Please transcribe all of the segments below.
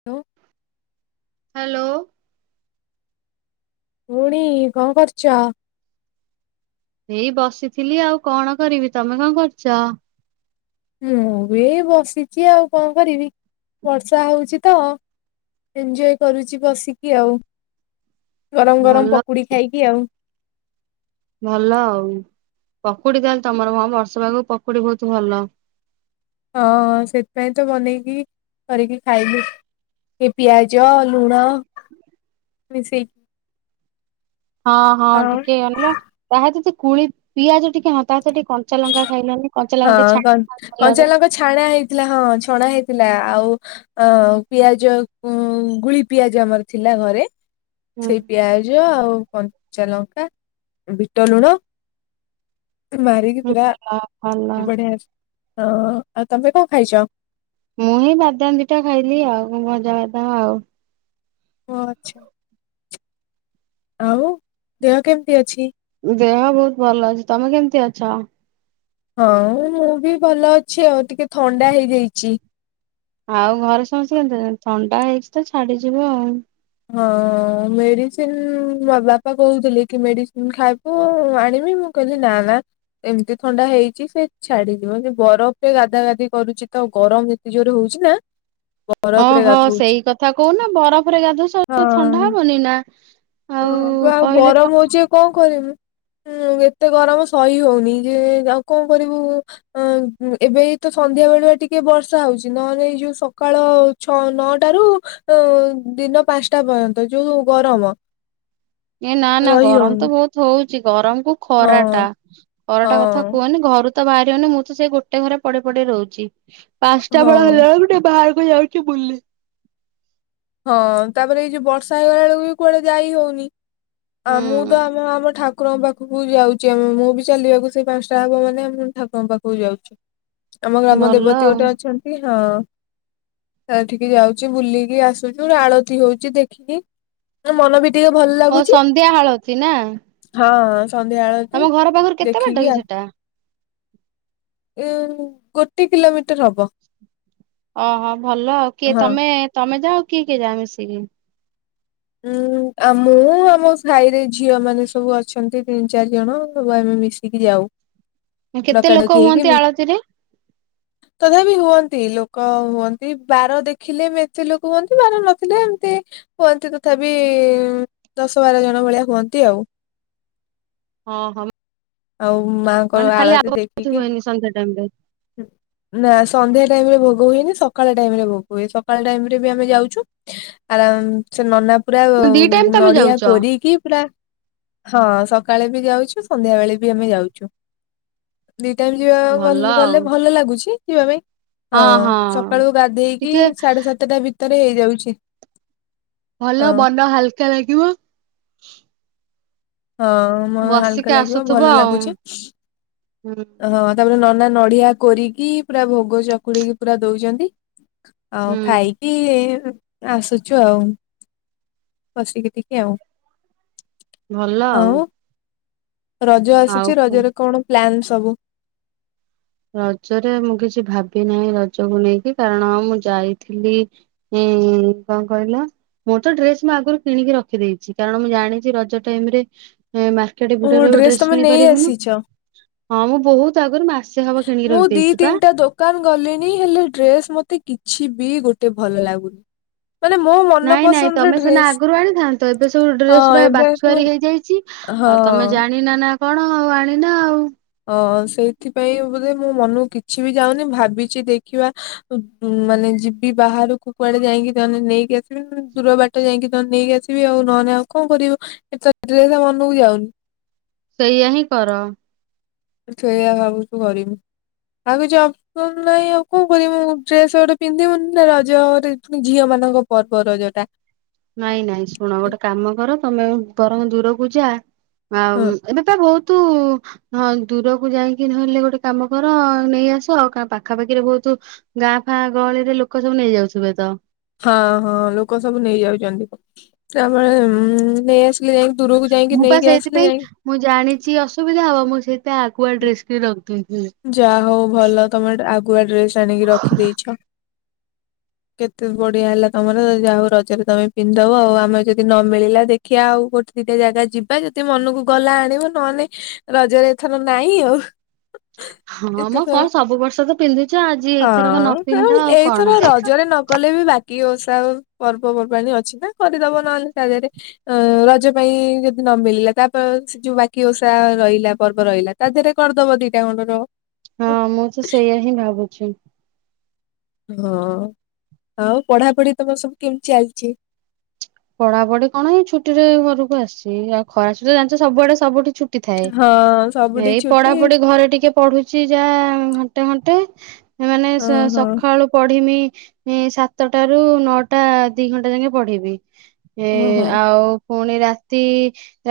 ଲୋ hello ଖୁଡ଼ି କଣ କରୁଛ? ଏଇ ବସିଥିଲି ଆଉ କଣ କରିବି। ତମେ କଣ କରୁଛ? ମୁଁ ବି ଏ ବସିଛି ଆଉ କଣ କରିବି ବର୍ଷା ହଉଛି ତ ଏଞଜୟ କରୁଛି ବସିକି ଆଉ ଗରମ ଗରମ ଭଲ ପକୁଡି ଖାଇକି ଆଉ। ଭଲ ଆଉ ପକୁଡି ତାହେଲେ ତମର ଭ-ବର୍ଷା ପାଗକୁ ପକୁଡି ବହୁତ ଭଲ। ହଁ ସେଥିପାଇଁ ତ ବନେଇକି କରିକି ଖାଇଲୁ। ଏ ପିଆଜ ଲୁଣ ମିଶେଇ ହଁ ହଁ ଟିକେ ଅନେଇଲ ତାହା ଚ ଚ କୁଳି ପିଆଜ ଟିକେ ହଁ ତା ସହିତ ଟିକେ କଞ୍ଚା ଲଙ୍କା ଖାଇଲନି। କଞ୍ଚା ହଁ ଲଙ୍କା ଟିକେ କ ଛାଣି ଭଲରେ କଞ୍ଚାଲଙ୍କା ଛାଣା ହେଇଥିଲା ହଁ ଛଣା ହେଇଥିଲା ଆଉ ଆଉ ପିଆଜ ଗୁଳି ପିଆଜ ଆମର ଥିଲା ଘରେ ହୁଁ ସେଇ ପିଆଜ ଆଉ କଞ୍ଚାଲଙ୍କା ବିଟ ଲୁଣ। ମାରିକି ହୁଁ, ପୁରା ଭଲ ଭଲ। ବଢିଆ ହେଛି ଆଉ-ଆଉ ତମେ କଣ ଖାଇଛ? ମୁଁ ହିଁ ବାଦାମ ଦିଇଟା ଖାଇଲି ଆଉ ଭଜା ବାଦାମ ଆଉ। ଓ ଆଚ୍ଛା। ଆଉ ଦେହ କେମିତି ଅଛି? ଦେହ ବହୁତ ଭଲ ଅଛି। ତମେ କେମିତି ଅଛ? ହଁ ମୁଁ ବି ଭଲ ଅଛି ଆଉ ଟିକେ ଥଣ୍ଡା ହେଇଯାଇଛି। ଆଉ ଘରେ ସମସ୍ତେ କେମିତି ଅଛନ୍ତି? ଥଣ୍ଡା ହେଇଛି ତ ଛାଡିଯିବ ଆଉ। ହଁ ମେଡିସିନ ବା-ବାପା କହୁଥିଲେ କି ମେଡିସିନ ଖା ବୁ ଆଣିବି ମୁଁ କହିଲି ନା ନା। ଏମିତି ଥଣ୍ଡା ହେଇଛି ସେ ଛାଡିଯିବ ଯେ ବରଫରେ ଗାଧା ଗାଧି କରୁଛି ତ ଗରମ ଏତେ ଜୋରେ ହଉଛି ନା ବ ହଁ ହଁ ସେଇ କଥା କହୁନା ବରଫରେ ଗାଧଉଚ ହଁ। ଥଣ୍ଡା ହବନି ନା। ଆଉ [inaudible] ବା ଆଉ କହିଲେ କଣ ଗରମ ହଉଛି ଆଉ କଣ କରିବି। ହୁଁ ଏତେ ଗରମ ସହି ହଉନି ଯେ-ଯା-ଆଉ କଣ କରିବୁ ଅ ଏବେ ଏଇ ତ ସନ୍ଧ୍ୟା ବେଳୁଆ ଟିକେ ବର୍ଷା ହଉଛି ନହେଲେ ଏଇ ଯୋଉ ସକାଳ ଛଅ ନଅଟା ରୁ ଦିନ ପାଞ୍ଚଟା ପର୍ଯ୍ୟନ୍ତ ଯୋଉ ଗରମ ଏ ନା ନା ରହି ଗରମ ତ ହଉନି। ବହୁତ ହଉଛି ଗରମକୁ ହଁ ଖରାଟା ଖରାଟା କଥା ହଁ କୁହନି ଘରୁ ତ ବାହାରିବନି ମୁଁ ତ ସେଇ ଗୋଟେ ଘରେ ପଡ଼ି ପଡ଼ି ରହୁଛି ପାଞ୍ଚଟା ବେଳ ହଁ। ହେଲା ଗୋଟେ ବାହା କୁ ଯାଉଚି ବୁଲି। ହଁ ତାପରେ ଏଇ ଯୋଉ ବର୍ଷା ହେଇଗଲା ବେଳକୁ ବି କୁଆଡେ ଯାଇହଉନି ହୁଁ ଆଉ ମୁଁ ତ ଆମ ଆମ ଠା କୁରଙ୍କ ପାଖକୁ ଯାଉଛି ଆମେ ମୁଁ ବି ଚାଲିବାକୁ ସେଇ ପାଞ୍ଚଟା ହବ ମାନେ ଆମ ଠାକୁରଙ୍କ ପାଖକୁ ଯାଉଛି। ଆମ ଗ୍ରାମ ଭଲ ଦେବତୀ ଆଉ ଗୋଟେ ଅଛନ୍ତି ହଁ ସେଠିକି ଯାଉଛି ବୁଲିକି ଆସ୍ ଗୋଟ ଆଳତି ହଉଛି ଦେଖିକି ମ ମନ ବି ଟିକେ ଭଲ ହଉ ଲାଗୁଛି। ସନ୍ଧ୍ୟା ହାଳତି ନା ହଁ ତମ ସନ୍ଧ୍ୟାବେଳଛି ଘର ପାଖରୁ କେତେ ବାଟ ଦେଖିକି କି ଆ। ସେଟା? ଉ ଗୋଟେ କିଲୋମିଟର ହବ। ଓହୋ ଭଲ ଆଉ କିଏ ହଁ। ତମେ ତମେ ଯାଅ କିଏ କିଏ ଯାଅ ମିଶିକି? ଉୁଁ ଆ ମୁଁ ଆମ ସାାଇ ରେ ଝିଅ ମାନେ ସବୁ ଅ ଛନ୍ତି ତିନି ଚାରି ଜଣ ସବୁ ଆମେ ମିଶିକି ଯାଉ। କେତେ ଡକା ଡକି ଲୋକ ହେଇକି ହୁଅନ୍ତି ମି ଆଳତିରେ? ତଥାପି ହୁଅନ୍ତି ଲୋକ ହୁଅନ୍ତି ବାର ଦେଖିଲେ ଏତେ ଲୋକ ହୁଅନ୍ତି ବାର ନଥିଲେ ଏମିତି। ହୁଅନ୍ତି ତଥାପି ଦଶ ବାର ଜଣ ଭଳିଆ ହୁଅନ୍ତି ଆଉ। ହଁ ହଁ। ଆଉ ମାନେ ମାଆଙ୍କର ଖାଲି ଆଉ ଆଳତି କିଛି ଦେଖିକି ହୁଏନି ସନ୍ଧ୍ୟା ଟାଇମ ନା ସନ୍ଧ୍ୟା ଟାଇମ ରେ ଭୋଗ ହୁଏନି ସକାଳ ଟାଇମ ରେ ଭୋଗ ହୁଏ ସକାଳ ଟାଇମ ରେ ବି ଆମେ ଯାଉଛୁ। ଆରାମ ସେ ନନା ପୁରା ରେ ଦି ଟାଇମ ତମେ ନଡିଆ ଯାଉଛ କରିକି ପୁରା ହଁ ସକାଳେ ବି ଯାଉଛୁ ସନ୍ଧ୍ୟା ବେଳେ ବି ଆମେ ଯାଉଛୁ। ଦି ଟାଇମ ଯିବା ଭଲ ଆଉ ଗଲେ ଭଲ ଲାଗୁଛି ଯିବା ପାଇଁ। ହଁ ସକାଳୁ ଗାଧେଇକି ଟିକେ ସାଢେ ସତେଟା ଭିତରେ ହେଇଯାଉଚି। ଭଲ ମନ ହାଲ୍କା ଲାଗିବ। ହଁ ମୋ ହାଲ୍କା ବସିକି ଲାଗିବ ଆସୁଥିବ ଭଲ ଆଉ ଲାଗୁଚି। ହୁଁ। ହଁ ତାପରେ ନନା ନଡିଆ କୋରିକି ପୁରା ଭୋଗ ଚକୁଳିକି ପୁରା ଦଉଚନ୍ତି। ଆଉ ହୁଁ ଖାଇକି ଆସୁଚୁ ଆଉ, ବସିକି ଟିକେ ଆଉ। ଭଲ ଆଉ। ରଜ ଆସୁଚି, ରଜରେ କଣ ପ୍ଲାନ୍ ସବୁ? ରଜରେ ମୁଁ କିଛି ଭାବି ନାହିଁ ରଜକୁ ନେଇକି କାରଣ ମୁଁ ଯାଇଥିଲି ଏଁ କଣ କହିଲ? ମୁଁ ତ ଡ୍ରେସ୍ ମୁଁ ଆଗରୁ କିଣିକି ରଖିଦେଇଛି, କାରଣ ମୁଁ ଜାଣିଚି ରଜ ଟାଇମ୍ ରେ ଏଁ [unintelligible] ଓ ଭିଡରେ ଡ୍ରେସ ଡ୍ରେସ୍ ତମେ କିଣି ନେଇ ପାରିବୁନୁ, ଆସିଛ? ହଁ ମୁଁ ବହୁତ୍ ଆଗରୁ ମା ମୁଁ ଦି ତିନିଟା ଦୋ କାନ୍ ଗଲିଣି ହେଲେ ଡ୍ରେସ୍ ମତେ କିଛି ବି ଗୋଟେ ଭଲ ଲାଗୁନି। ମାନେ ମୋ ମନ ନାଇଁ-ନାଇଁ ପସନ୍ଦର ତମେ ସିନା ଡ୍ରେସ ଆଗରୁ ଆଣିଥାନ୍ତ ଏବେ ସବୁ ହଁ ଡ୍ରେସୁରା ଏବେ ସବୁ ବାଛୁଆରୀ ହେଇଯାଇଚି। ହଁ। ଆଉ ତମେ ଜାଣିନ ନା କଣ ଆଉ ଆଣିନ ଆଉ। ଅ ସେଇଥିପାଇଁ ବୋଧେ ମୋ ମନକୁ କିଛି ବି ଯାଉନି ଭାବିଛି ଦେଖିବା ଉ ମାନେ ଯିବି ବାହାରୁକୁ କୁଆଡେ ଯାଇଁକି ତାହେଲେ ନେଇକି ଆସିବି ଦୂର ବା ଟ ଯାଇଙ୍କି ତତେ ନେଇକି ଆସିବି ଆଉ ନହେନେ ଆଉ କଣ କରିବି, ଡ୍ରେସ୍ ତ ମନୁକୁ ଯାଉନି। ସେଇଆ ହିଁ କର। ସେଇଆ ଭାବୁଚି କରିବି, ଆଉ କିଛି ଅ [unintelligible] ନାହିଁ ଆଉ କଣ କରିବି, ମୁଁ ଡ୍ରେସ୍ ଗୋଟେ ପିନ୍ଧିବୁନି ନା ରଜରେ ପୁଣି ଝିଅ ମାନଙ୍କ ପର୍ବ ରଜ ଟା। ନାଇଁ-ନାଇଁ ଶୁଣ ଗୋଟେ କାମ କର ତମେ ବରଂ ଦୂରକୁ ଯା, ହଁ ଆଉ ଏବେ ତ ବହୁତୁ ହଁ ଦୂରକୁ ଯାଇଁକି ନହେଲେ ଗୋଟେ କାମ କର ନେଇଆସ ଆଉ [unintelligible] ପାଖାପାଖିରେ ବହୁତୁ ଗାଁ ଫାଁ ଗହଳିରେ ଲୋକ ସବୁ ନେଇଯାଉଥିବେ ତ? ହଁ-ହଁ ଲୋକସବୁ ନେଇଯାଉଚନ୍ତି, ତାପରେ ନେଇ ଆସିଲେ ଦୂରକୁ ଯାଇଁକି ମୁଁ ପା ନେଇକି ଆସିଲେ ସେଇଥିପାଇଁ ଯାଇ ମୁଁ ଜାଣିଚି ଅସୁବିଧା ହବ, ମୁଁ ସେଇତ ଆଗ ଯାହଉ ଭଲ ତମେ ଆଗୁଆ ଡ୍ରେସ୍ ଆଣିକି ରଖିଦେଇଛ। କେତେ ବଢିଆ ହେଲା ତମର ଯାହଉ ରଜରେ ତମେ ପିନ୍ଧଦବ ଆଉ [unintelligible] ଯଦି ନ ମିଳିଲା ଦେ ଦେଖିଆ ଆଉ ଗୋଟେ ଦିଟା ଜାଗା ଯିବା ଯଦି ମନକୁ ଗଲା ଆଣିବ ନହେଲେ ରଜରେ ଥ ନାଇଁ ଆଉ। ହଁ ମ ଏତେଥର କଣ ସବୁ ବର୍ଷ ତ ପିନ୍ଧୁଛ ଆଜି ଏଥରକ ନ ହଁ ପିନ୍ଧ ଆଉ ଏଇଥର କଣ ରଜରେ ନଗଲେ ବି ବା କି ଓଷା ଆଉ ପର୍ବପର୍ବାଣି ଅଛି ନା କରିଦବ ନହେଲେ ତା ଦେରେ। ଅଁ ରଜ ପାଇଁ ଯଦି ନ ମିଳିଲା ତାପ ସେ ଯୋଉ ବାକି ଓଷା ରହିଲା ପର୍ ର୍ବ ରହିଲା ତା ଦେରେ କର୍ଦବ ଦିଟା [unintelligible] ହଁ ମୁଁ ତ ସେଇୟା ହିଁ ଭାବୁଛି। ହଁ ଆଉ ପଢାପଢି ତମର ସବୁ କେମିତି ଚାଲ୍ଚି? ପଢାପଢି କଣ ଏଇ ଛୁଟି ରେ ଘରକୁ ଆସ୍ଚି, ଆଉ ଖରା ଛୁଟି ରେ ଜାଣିଚ ସୁଆଡେ ସବୁଠି ଛୁ ଟି ଥାଏ, ହଁ ସବୁଠି ଏଇ ଛୁଟି ପଢାପଢି ଘରେ ଟିକେ ପଢୁଚି ଯାହା ଘଣ୍ଟେ-ଘଣ୍ଟେ ମାନେ ହଁ ହଁ ସକାଳୁ ପଢିମି [unintelligible] ସାତଟା ରୁ ନଅଟା ଦି ଘଣ୍ଟା ଜାଙ୍କେ ପଢିବି। ଏ ଓହୋ ଆଉ ପୁଣି ରାତି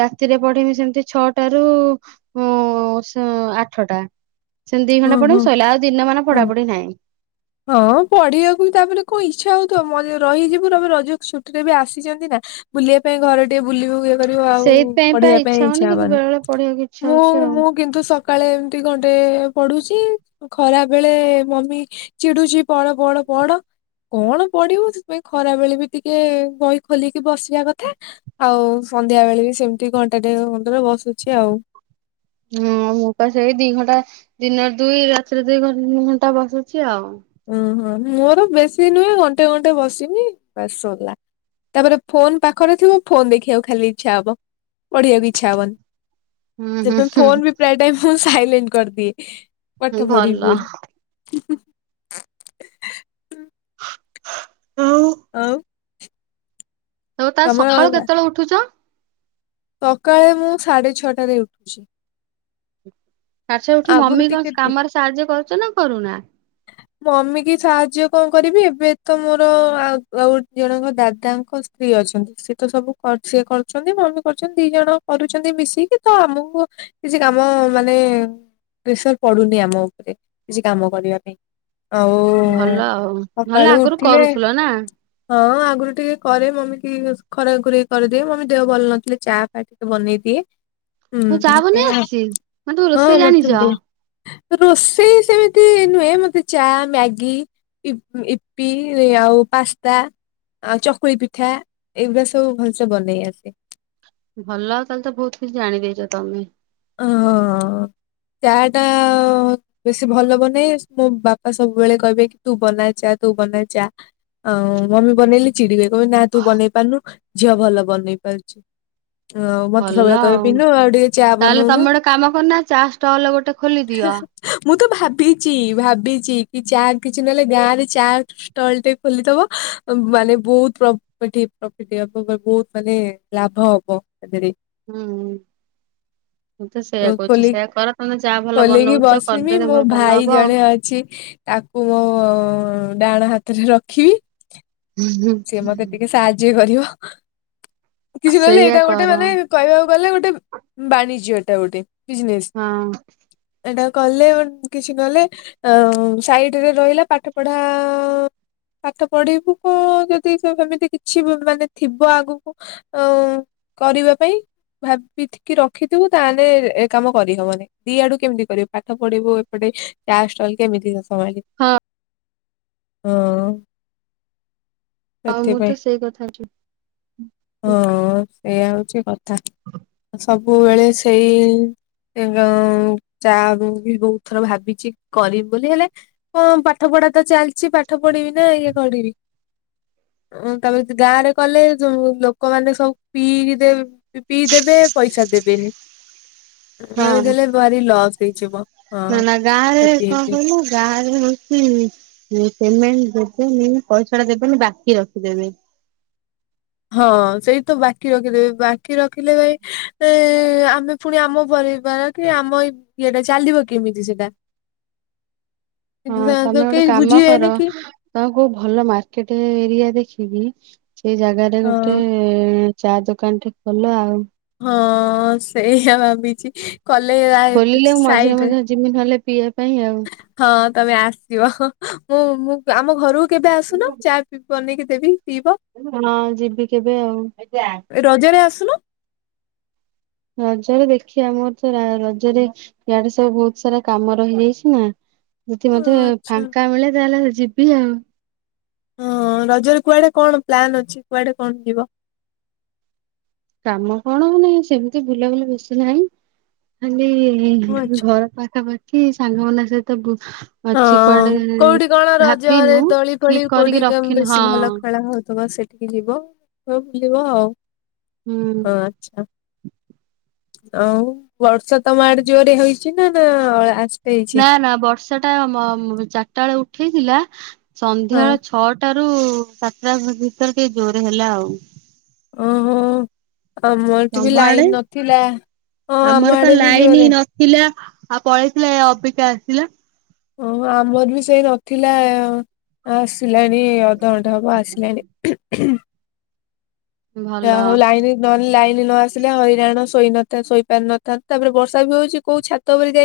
ରାତିରେ ପଢିବି ସେମ୍ତି ଛଅଟାରୁ [unintelligible] ସେ ଆଠଟା ସେମ୍ତି ଦି ହଁ ଘଣ୍ଟା ହଁ ପଢିବି ସଇଲା ଆଉ ଦିନମାନ ହଁ। ପଢାପଢି ନାହିଁ। ହଁ ପଢିବାକୁ ତାପରେ କଣ ଇଚ୍ଛା ହଉଥିବ ମ ରହିଯିବୁମ ରଜ ଛୁଟିରେ ବି ଆସିଛନ୍ତି ନା ବୁଲିବା ପାଇଁ ଘ ଟିକେ ବୁଲିବାକୁ କରିବ ଆଉ ସେଇଥିପାଇଁ ପା ପଢିବା ପାଇଁ ହଉନି ଇଚ୍ଛା କିନ୍ତୁ ହବନି ବେଳେ ବେଳେ ପଢିବାକୁ ଇଚ୍ଛା ମୁଁ ହଉଛି ଆଉ ମୁଁ କିନ୍ତୁ ସକାଳେ ଏମତି ଗଣ୍ଡେ ପଢୁଛି ଖରା ବେଳେ ମମି ଚିଡୁଛିି ପଡ଼ ପଡ଼ ପଡ଼ କଣ ପଡିବୁ ସେଥିପାଇଁ ଖରା ବେଳେ ବି ଟିକେ ବହି ଖୋଲିକି ବସିବା କଥା ଆଉ ସନ୍ଧ୍ୟା ବେଳେ ବି ସେମିତି ଘଣ୍ଟାଟେ ଘଣ୍ଟାରେ ବସୁଛି ଆଉ ହଁ ମୁଁ ତ ସେଇ ଦି ଘଣ୍ଟା ଦିନରେ ଦୁଇ ରାତିରେ ଦୁଇ ଘ ତିନି ଘଣ୍ଟା ବସୁଛି ଆଉ ଓହୋ ମୋର ବେଶୀ ନୁହେଁ ଘଣ୍ଟେ ଘଣ୍ଟେ ବସିନି ସରିଲା ତାପରେ ଫୋନ ପାଖରେ ଥିବ ଫୋନ ଦେଖିବାକୁ ଖାଲି ଇଚ୍ଛା ହବ ପଢିବାକୁ ଇଚ୍ଛା ହବନି ହୁଁ ସେଥିପାଇଁ ହୁଁ ଫୋନ ବି ପ୍ରାୟ ଟାଇ ମୁ ସାଇଲେଣ୍ଟ କରିଦିଏ ହୁଁ ପଠ ଫଡ଼ି ବଲି ଭଲ ହୁଁ ହୁଁ ହ ହଉଁ ଆଉ ଆଉ ତ ସକାଳୁ ତମର କେତେବେଳେ ଉଠୁଛ ସକାଳେ ମୁଁ ସାଢେ ଛଟାରେ ଉଠୁଛି ତା ଛ ଉଠି ଆଗରୁ ମମି କଣ ଟିକେ ଡେ- କାମରେ ସାହାଯ୍ୟ କରୁଛ ନା କରୁନା ମମି କି ସାହାଯ୍ୟ କଣ କରିବି ଏବେ ତ ମୋର ଆ ଆଉ ଜଣଙ୍କ ଦାଦାଙ୍କ ସ୍ତ୍ରୀ ଅଛନ୍ତି ସିଏ ତ ସବୁ ସିଏ କରୁଛନ୍ତି ମମି କରୁଛନ୍ତି ଦି ଜଣ କରୁଛନ୍ତି ମିଶିକି ତ ଆମକୁ କିଛି କାମ ମାନେ ପ୍ରେସର୍ ପଡୁନି ଆମ ଉପରେ କିଛି କାମ କରିବା ପାଇଁ ଆଉ ଭଲ ଆଉ ନହେଲେ ସକାଳୁ ଆଗରୁ ଉଠିଲେ କରୁଥିଲ ନା ହଁ ଆଗରୁ ଟିକେ କରେ ମମି ଟ ଖରା ଖରେଇ କରିଦିଏ ମମି ଦେହ ଭଲ ନଥିଲେ ଚା ଟିକେ ବନେଇଦିଏ ତମକୁ ଚା ବନେଇ ହୁଁ ଆସିଛି? ମାନେ ତମେ ହଁ ରୋଷେଇ ଜାଣିଛ? ମତେ ବ ରୋଷେଇ ସେମିତି ନୁ ହେ ମତେ ଚା ମ୍ୟାଗି ଇପି ଆଉ ପାସ୍ତା ଆଉ ଚକୁଳି ପିଠା ଏଇଗୁଡା ସବୁ ଭଲସେ ବନେଇ ଆସେ ଭଲ ଆଉ ତାହେଲେ ତ ବହୁତ କିଛି ଜାଣିଦେଇଛ ତମେ ହଁ ଚା ଟା ବେଶୀ ଭଲ ବନେଇ ମୋ ବାପା ସବୁବେଳେ କହିବେ କି ତୁ ବନା ଚା ତୁ ବନାେଇ ଚା ଆଉ ମମି ବନେଇଲେଲି ଚିଡିବେ କହିବେ ନା ତୁ ବନେଇ ପାରୁନୁ ଝିଅ ଭଲ ବନେଇ ପାରୁଚି ହଉ ମତେ ସବୁବେଳେ କହେ ବିନୁ ଆଉ ଟିକେ ଚା ତାହେଲେ ବନଉନୁ ତମେ ଗୋଟେ କାମ କରନ ଚା ଷ୍ଟଲ ଗୋଟେ ଖୋଲି ଦିଅ ମୁଁ ତ ଭାବିଛି ଭାବିଛି କି ଚା କିଛି ନହେଲେ ଗାଁ ରେ ଚା ଷ୍ଟଲ ଟେ ଖୋଲିଦବ ମାନେ ବହୁତ ପ୍ରଫିଟ୍ ବହୁତ ମାନେ ଲାଭ ହବ ସେଥିରେ ହୁଁ ମୁଁ ତ ସେଇୟା କହୁଛି ଖୋଲି ସେଇୟଆ କର ତମେ ଯାହା ଭଲ ଖୋଲିକି ବନଉଛ କରିଦେଲେ ଭଲ ହବ ଆଉ ଛି ତାକୁ ମୋ ଡାହାଣ ହାତରେ ରଖିବି ସି ମତେ ଟିକେ ସାହାଯ୍ୟ କରିବ କିଛି ନହେଲେ ସେଇଆ ଏଇଟା ଗୋଟେ କର ମାନେ କହିବାକୁ ଗଲେ ଗୋଟେ ବାଣିଜ୍ୟ ଏଟା ଗୋଟେ ବିଜ୍ନେସ୍। ହଁ ଏଟା କଲେ କିଛି କଲେ- ଆ ସାଇଟ୍ ରେ ରହିଲା ପାଠ ପଢା ପାଠ ପଢିବୁ କଣ- ଯଦି ସେମିତି କିଛି ମାନେ ଥିବ ଆଗକୁ ଅ ଉଁ କରିବା ପାଇଁ! ଭାବିିକି ରଖିଥିବୁ ତାହେଲେ ଏ କାମ କରିହବନି। ଦିଆଡୁ କେମିତି କରିବୁ ପାଠ ପଢିବୁ ଏପଟେ ଚା ଷ୍ଟଲ କେମିତି? ହଁ ଆଉ ମୁଁ ସେଥିପାଇଁ ତ ସେଇ କଥା ହଁ ଏଇୟା ହଉଛି କଥା। ସବୁବେଳେ ସେଇ ଚା ବହୁତ ଥର ଭାବିଛି କରିବି ବୋଲି ହେଲେ ହଁ ପାଠ ପଢା ତ ଚାଲିଛି, ପାଠ ପଢିବି ନା ଇଏ କଡିବି! ଓଁ ତାପରେ ଗାଁ ରେ କଲେ ଯୋଉ ଲୋକମାନୋ ସବୁ ପିଇକି ଦେ ପିଇ ଦେବେ ପଇସା ଦେବେନି। ଆମ ହଁ। ଦେଲେ ଭାରି ଲସ୍ ହେଇଯିବ। ହଁ ନା ନା ଗାଁ ରେ କ୍ଷତି କଣ ହେଇଯିବ କହିଲ ଗାଁରେ ହୁଁ ପେମେଣ୍ଟ ଦେବେନି ପଇସା ଟା ଦେବେନି ବାକି ରଖିଦେବେ। ହଁ ସେଇଠି ତ ବାକି ରଖିଦେବ ବାକି ରଖିଦେବେ ହେଁ ଆମେ ପୁଣି ଆମ ପରିବାର କି ଆମ ଇଏଟା ଚାଲିବ କେମିତି ସେଟା। ନାତ କେହି ବୁଝିିବେନି କି? ତ କୋଉ ଭଲ ମାର୍କେଟ ଏରିଆ ଦେଖିକି ସେ ଜାଗାରେ ହଁ ଗୋଟେ ସେ ଚା ଦୋକାନ ଟେ ଖୋଲ ଆଉ। ହଁ ସେଇଆ ଭାବିଛି କଲେଜ ସାଇଡରେ। ଜେମି ହଲେ ପିଇବା ପାଇଁ ଆଉ। ହଁ ତମେ ଆସିବ ମୁ ମୁଁ ଆମ ଘରକୁ କେବେ ଆସୁନା ଚା ମୁଁ ବନେଇକି ଦେବି ପିଇବ। ହଁ ଯିବି କେବେ ଆଉ। ରଜ ରେ ଆସୁନ? ରଜରେ ଦେଖିବା ମୋର ତ ରଜରେ ୟାଆଡେ ସବୁ ବହୁତ ସାରା କାମ ରହିଯାଇଛି ନା। ଯଦି ହଁ, ମତେ ଆଚ୍ଛା ଫାଙ୍କା ମିଳେ ତାହେଲେ ଯିବି ଆଉ। ହଁ ରଜରେ କୁଆଡେ କଣ ପ୍ଲାନ୍ ଅଛି କୁଆଡେ କଣ ଯିବ? କାମ କଣଉନି ସେମିତି ବୁଲାବୁଲି ବେଶି ନାହିଁ ଖାଲି ହଁ, ଆଚ୍ଛା ଘର ପାଖାପାଖି ସାଙ୍ଗମାନଙ୍କ ସହିତ ଗୁ ହଁ କୋଉଠି କଣ ରଜରେ ଦଳି ଠିକ ଫଳି କୋଉଠି କରିକି ରଖିନୁ ହଁ ବେଶୀ ଭଲ ଖେଳା ହଉଥିବ ସେଇଠି। ଟିକେ ଯିବ ହ ବୁଲିବ ଆଉ ହୁଁ ହଁ ଆଉ ବର୍ଷ ତମଆଡେ ଜୋରେ ହେଇ ଅଚିନା ନା ଆସତେହେଇଛି। ନା ବର୍ଷା ଟା ମ ଚାରିଟା ବେଳେ ଉଠେଇଥିଲା ସନ୍ଧ୍ୟ ହଁ ବେଳେ ଛଅଟ ରୁ ସାତଟା ଭିତରେ ଟିକେ ଜୋର ହେଲା ଆଉ। ଓହୋ ଆମର ଏଠି ବି ତମ ଆଡେ ଲାଇନ ନଥିଲା, ହ ଆମ ଆଡେ ବି ଜୋରେ। ଥିଲା ଆଉ ପଳେଇଥିଲା ଏ ଅବିକା ଆସିଲା। ଓହୋ ଆମର ବି ସେଇ ନଥିଲା ଆସିଲାଣି ଅଧଘଣ୍ଟା ହବ ଆସିଲାଣି। ଭଲ। ଯାହଉ ଲାଇନ ନହେଲେ ଲାଇନ ନ ଆସିଲେ ହଇରାଣ ସୋଇନଥା ଶୋଇପାରିନଥାନ୍ତ ତାପରେ ବର୍ଷା ବି ହଉଛି କୋଉ ଛାତ ଉପରେ ଯାଇ